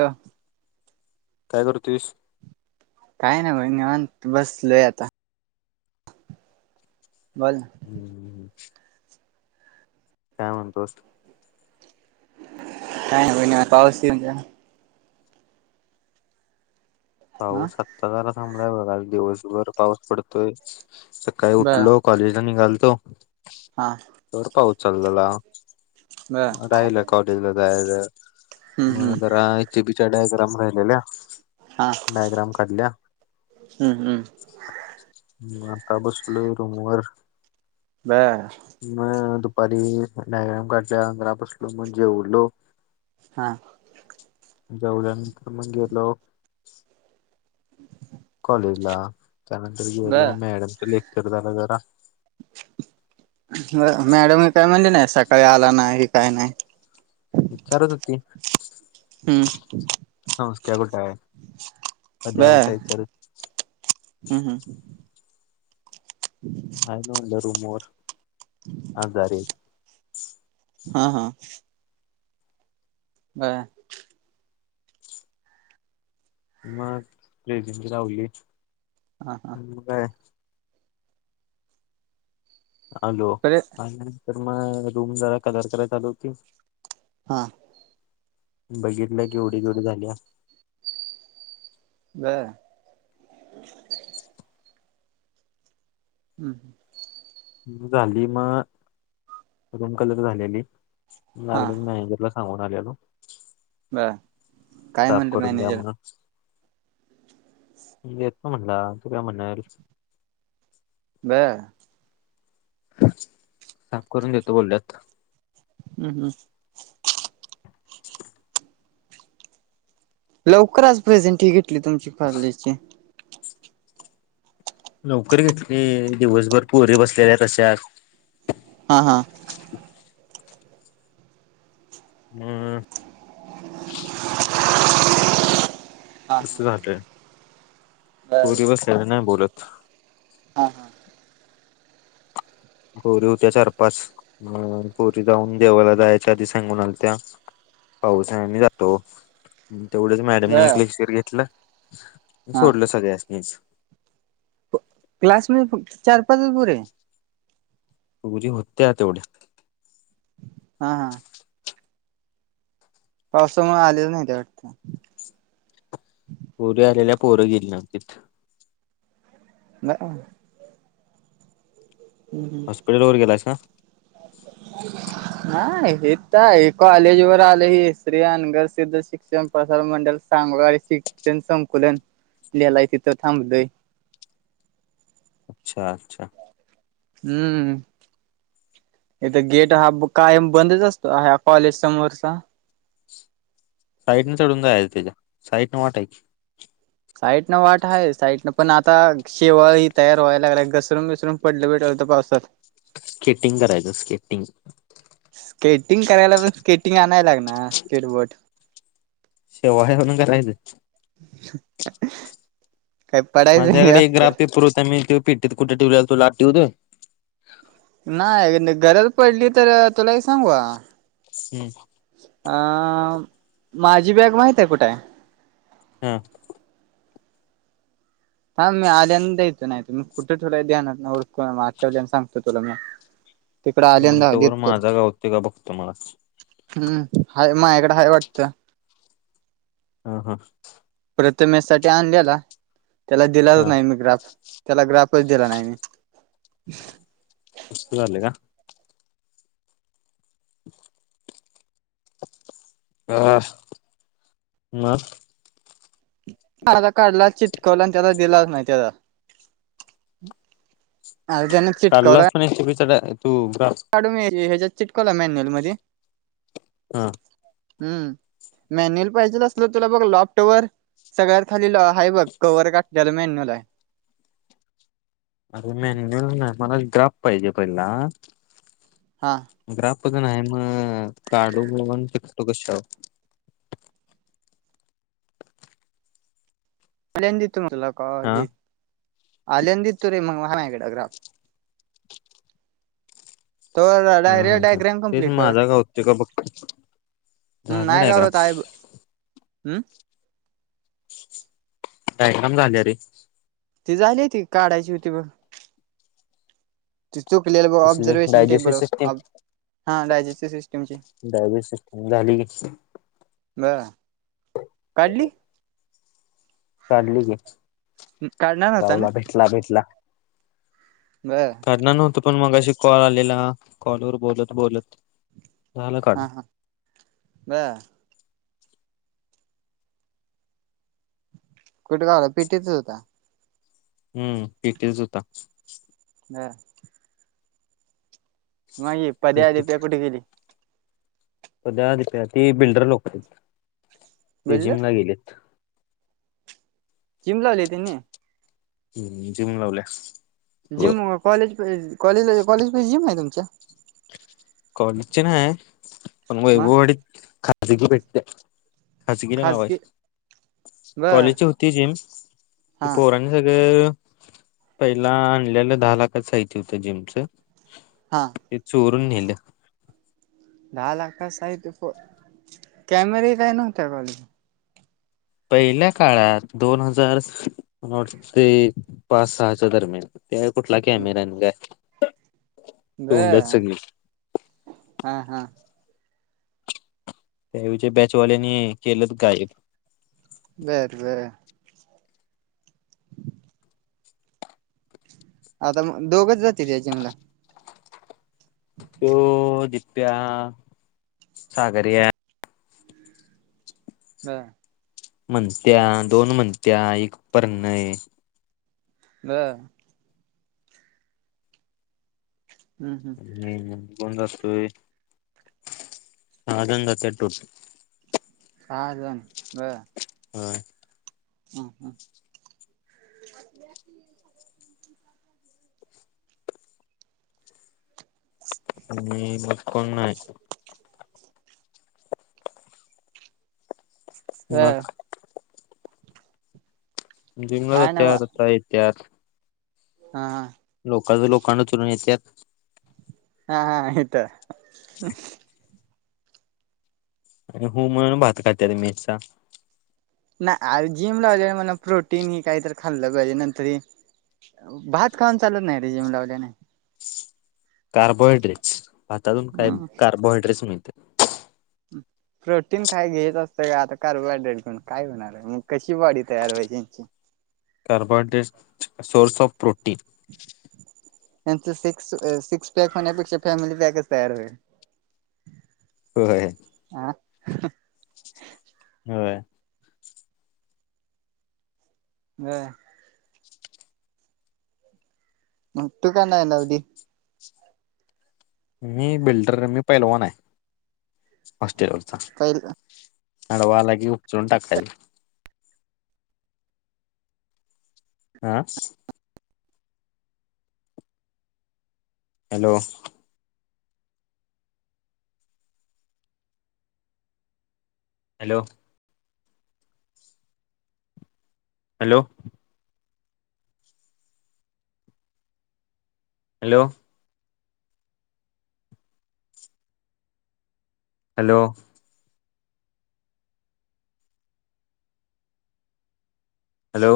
हा. काय करतोयस? काय नाही बघ निमान बसलोय आता बोल ना [inaudible] काय म्हणतोस? का बहिणी पाऊस म्हज हा पाऊस आत्ता जरा थांबलाय बघाल दिवसभर पाऊस पडतोय सकाळी बर उठलो कॉलेजला निघालतो हा तर पाऊस चालू झाला बर राहिलं कॉलेजला जायला हम्म हम्म मग जरा इथे मराले हा. बयग्राम काढल्या [inaudible] हम्म हम्म बर [inaudible] हा. जऊल्यानंतर मग गेलो कॉलेज ला त्यानंतर बर गेलो मॅडमच लेक्चर झाला जरा मॅडम हे काय म्हण नाही सका काही आला नाही काय नाही विचारत होती. हम्म. सत्या कुठा आहे सध्या बर कुठ आहे हम्म चार हम्म हयन रूमर हा झाार. हा हा. का? मग पलेज लावली हा हा मग काय? बरे हॅलोंतर मग रूम जरा कलर करायचा आल होती. हा. बघितलं केवढी केवढी झाली. ह. हम्म हम्. झाली मग रूम कलर झालेली. हा लागले मॅनेजरला सांगून आलेल. बर काय साफ म्हणलं करून द्या मॅनेजर म्हणून येत ना म्हणला तू काय म्हणणा. [unintelligible] साफ करून देतो बोलल्यात. हम्म हम्म. [inaudible] लवकर आच प्रेझेंट ही घेतली तुमची कजची नोकररी घेतली दिवसभर पोरी बसलेल्या तशात हा हा. हम्. हा झाट बर पूर्व सेनाना बोलत [inaudible] हा हा पोरी होत्या चार पाच अ पोरी जाऊन देवाला जायच्या आधी सांगून आलत्या. पाऊस आहे मही जातो तेवढच मॅडमने बर एकलेक्शर घेतलं. हा सोडल सगळ्यास मीच क्लास मधी फक्त चार पाचच पोरी पोरी होते तेवढ्या हा हा पावसामुळे आलेलं नाही त्या वाटतं. पोरी आलेल्या पोरं गेल ना तिथं. [unintelligible] हॉस्पिटल वर गेलायस का? नाही हे तर हे कॉलेज वर आले हे श्री अनगर सिद्ध शिक्षण प्रसारण मंडल सांग. ण संकुलन लिलाय तिथं थांबलय. अच्छा अच्छा. हम्म. इथ गेट हा कायम बंदच असतो ह कॉलेज समोरचा साईटने चढून जायच त्याच्या साईटने वाटऐ साईट न वाट आहे साईट न पण आता शेव ही तयार व्हायला लागला घसरून विसरून पडलं भेट. पावसात स्केटिंग करायचं स्केटिंग स्केटिंग करायला पण स्केटिंग आणायला लागणार स्केटबोर्ट शेव आहे होण काय राहिच. [inaudible] पडायचं नाही माझ्याकडे एक ग्राफ आपल्याला पेपर होता मी ते पिट्टीत कुठे ठेवलेला तो लाटेवत. नाही गरज पडली तर तुला सांगू. हम्म. अं माझी बॅग माहित हाय कुठ हाय. हा. थांब मी आल्यान देतो नाय त मी कुठ ठेवलाय ध्यानात नाय ओळख आठवल्या सांगतो तुला म हम्म तवर माझा गावत का बघतो मलाचं हम्म हा मायाकडं हाय वाटतं. ह हा प्रथमेश साठी आणलेला त्याला दिलाच हा नाही मी ग्राफ त्याला ग्राफच दिला नाय मी अस्त झालय का? [inaudible] हा म म आता काढला चिटकवला आणि त्याजा दिला नाय त्याला अर्ध्यानी चिटकवलाय काढलाच पण एस टी पी चा तू ग्राफ काढू मी ह्याच्यात चिटकवला मॅन्युअल मध्ये हा हम्म मॅन्युअल पाहिजेच असलं तुला बघ लॉपटॉवर सगळ्याथ खाली हाय बघ कव्हर घातल्याल मेन्यूअल हाय. [inaudible] अरे मॅन्युअल नाय मला ग्राफ पाहिजे पहिला हा ग्राफ [unintelligible] कतो कशावर आल्यांन देतो म्हणला का हा हे आल्यान देतू रे म्हणला हाय माझाकड ग्राफ तवर हा हा डायरेक्ट ह डायग्राम तेच कम्प्लीट कर माझा गावतोय का बघतो हम्म झाल्या नाही डायग्राम गावत आहे हम्म काय काम झाल्या रे ती झाली होती काढायची होती ब तु चुकलेल बघ कसली ऑब्जर्वेशन डायजेस्टिव टेबलवर सिस्टीम ऑब हा डायजेस्टिव सिस्टमची डायजेस्टिव सिस्टीम झाली की ब काढली. काढली की काढणार होता ना गावला भेटला भेटला. बर करणार नव्हतो पण मगाशी कॉल आलेला कॉलवर बोलत बोलत झालं हा काढून हा बर कुठ गावला पेटीतच होता. हम्म पेटीतच हुता. हा मा हे पद्या दिप्या कुड गेले? पद्या दिप्या ते बिल्डर लोक यते ते बोललं जिमला गेलेत. जिम लावलीय त्यांनी हम्म जिम लावल्या जिम कॉलेज कॉलेला कॉलेज पाशी जिम हाय तुमच्या कॉलेज च्या नाय पण मग वैभववाडीत खातली की भेटत्या खासगीला नाव आहे. खाजगी बर कॉलेजची होती जिम ती हा पोरांनी सगळं पहिला आणल्याल दहा लाखाच साहित होत जिमच हा ते चोरून नेलं. दहा लाखाचं साहित कॅमेरे काय नव्हत्या कॉलेज पहिल्या काळात दोन हजार नठ ते पाच सहाच्या दरम्यान त्या कुठला कॅमेराना काय बे तोंडच सगळी हा हा त्यावेळच्या बॅचवाल्यानी केलंत गायब. बर बर. आता मग दोघच जाते का जिमला? तो दिप्या, सागऱ्या. हा. म्हणत्या दोन म्हणत्या एक परणय. ब. हम्म हम्म. आणि कोण जातोय? हा घेऊन जाते टोपी. सहाजण बरं. होय. हं हं. आणि मग कोण नाही. बर मग? जिमला काय ना जात्या बा सकाळी येत्या. हा हा. लोक लोकांना चुरून येतात. हा हा आयता. आणि हो म्हणून भात खात मेसचा. नाही जिम लावल्या मला प्रोटीन ही काही तर खाल्लं पाहिजे नंतर भात खाऊन चालत नाही रे जिम लावले नाही. कार्बोहायड्रेट्स भातातून काय हम्म कार्बोहायड्रेट्स मिळतं. प्रोटीन काय घेत असतं का आता कार्बोहायड्रेट घेऊन काय होणार म कशी बॉडी तयार व्हायची यांची. Carbohydrate source of protein. त्यांच सिक्स सिक्स पॅक होण्यापेक्षा फॅमिली पॅकच तयार होल. होय. ह. होय. ब. मग तू का नाही ना लावली? मी बिल्डर मी पैलवान आहे हॉस्टेलवरचा. पहि आडवा आला की उचलून टाकायचं. आह. Hello. Hello. Hello. Hello. Hello. Hello.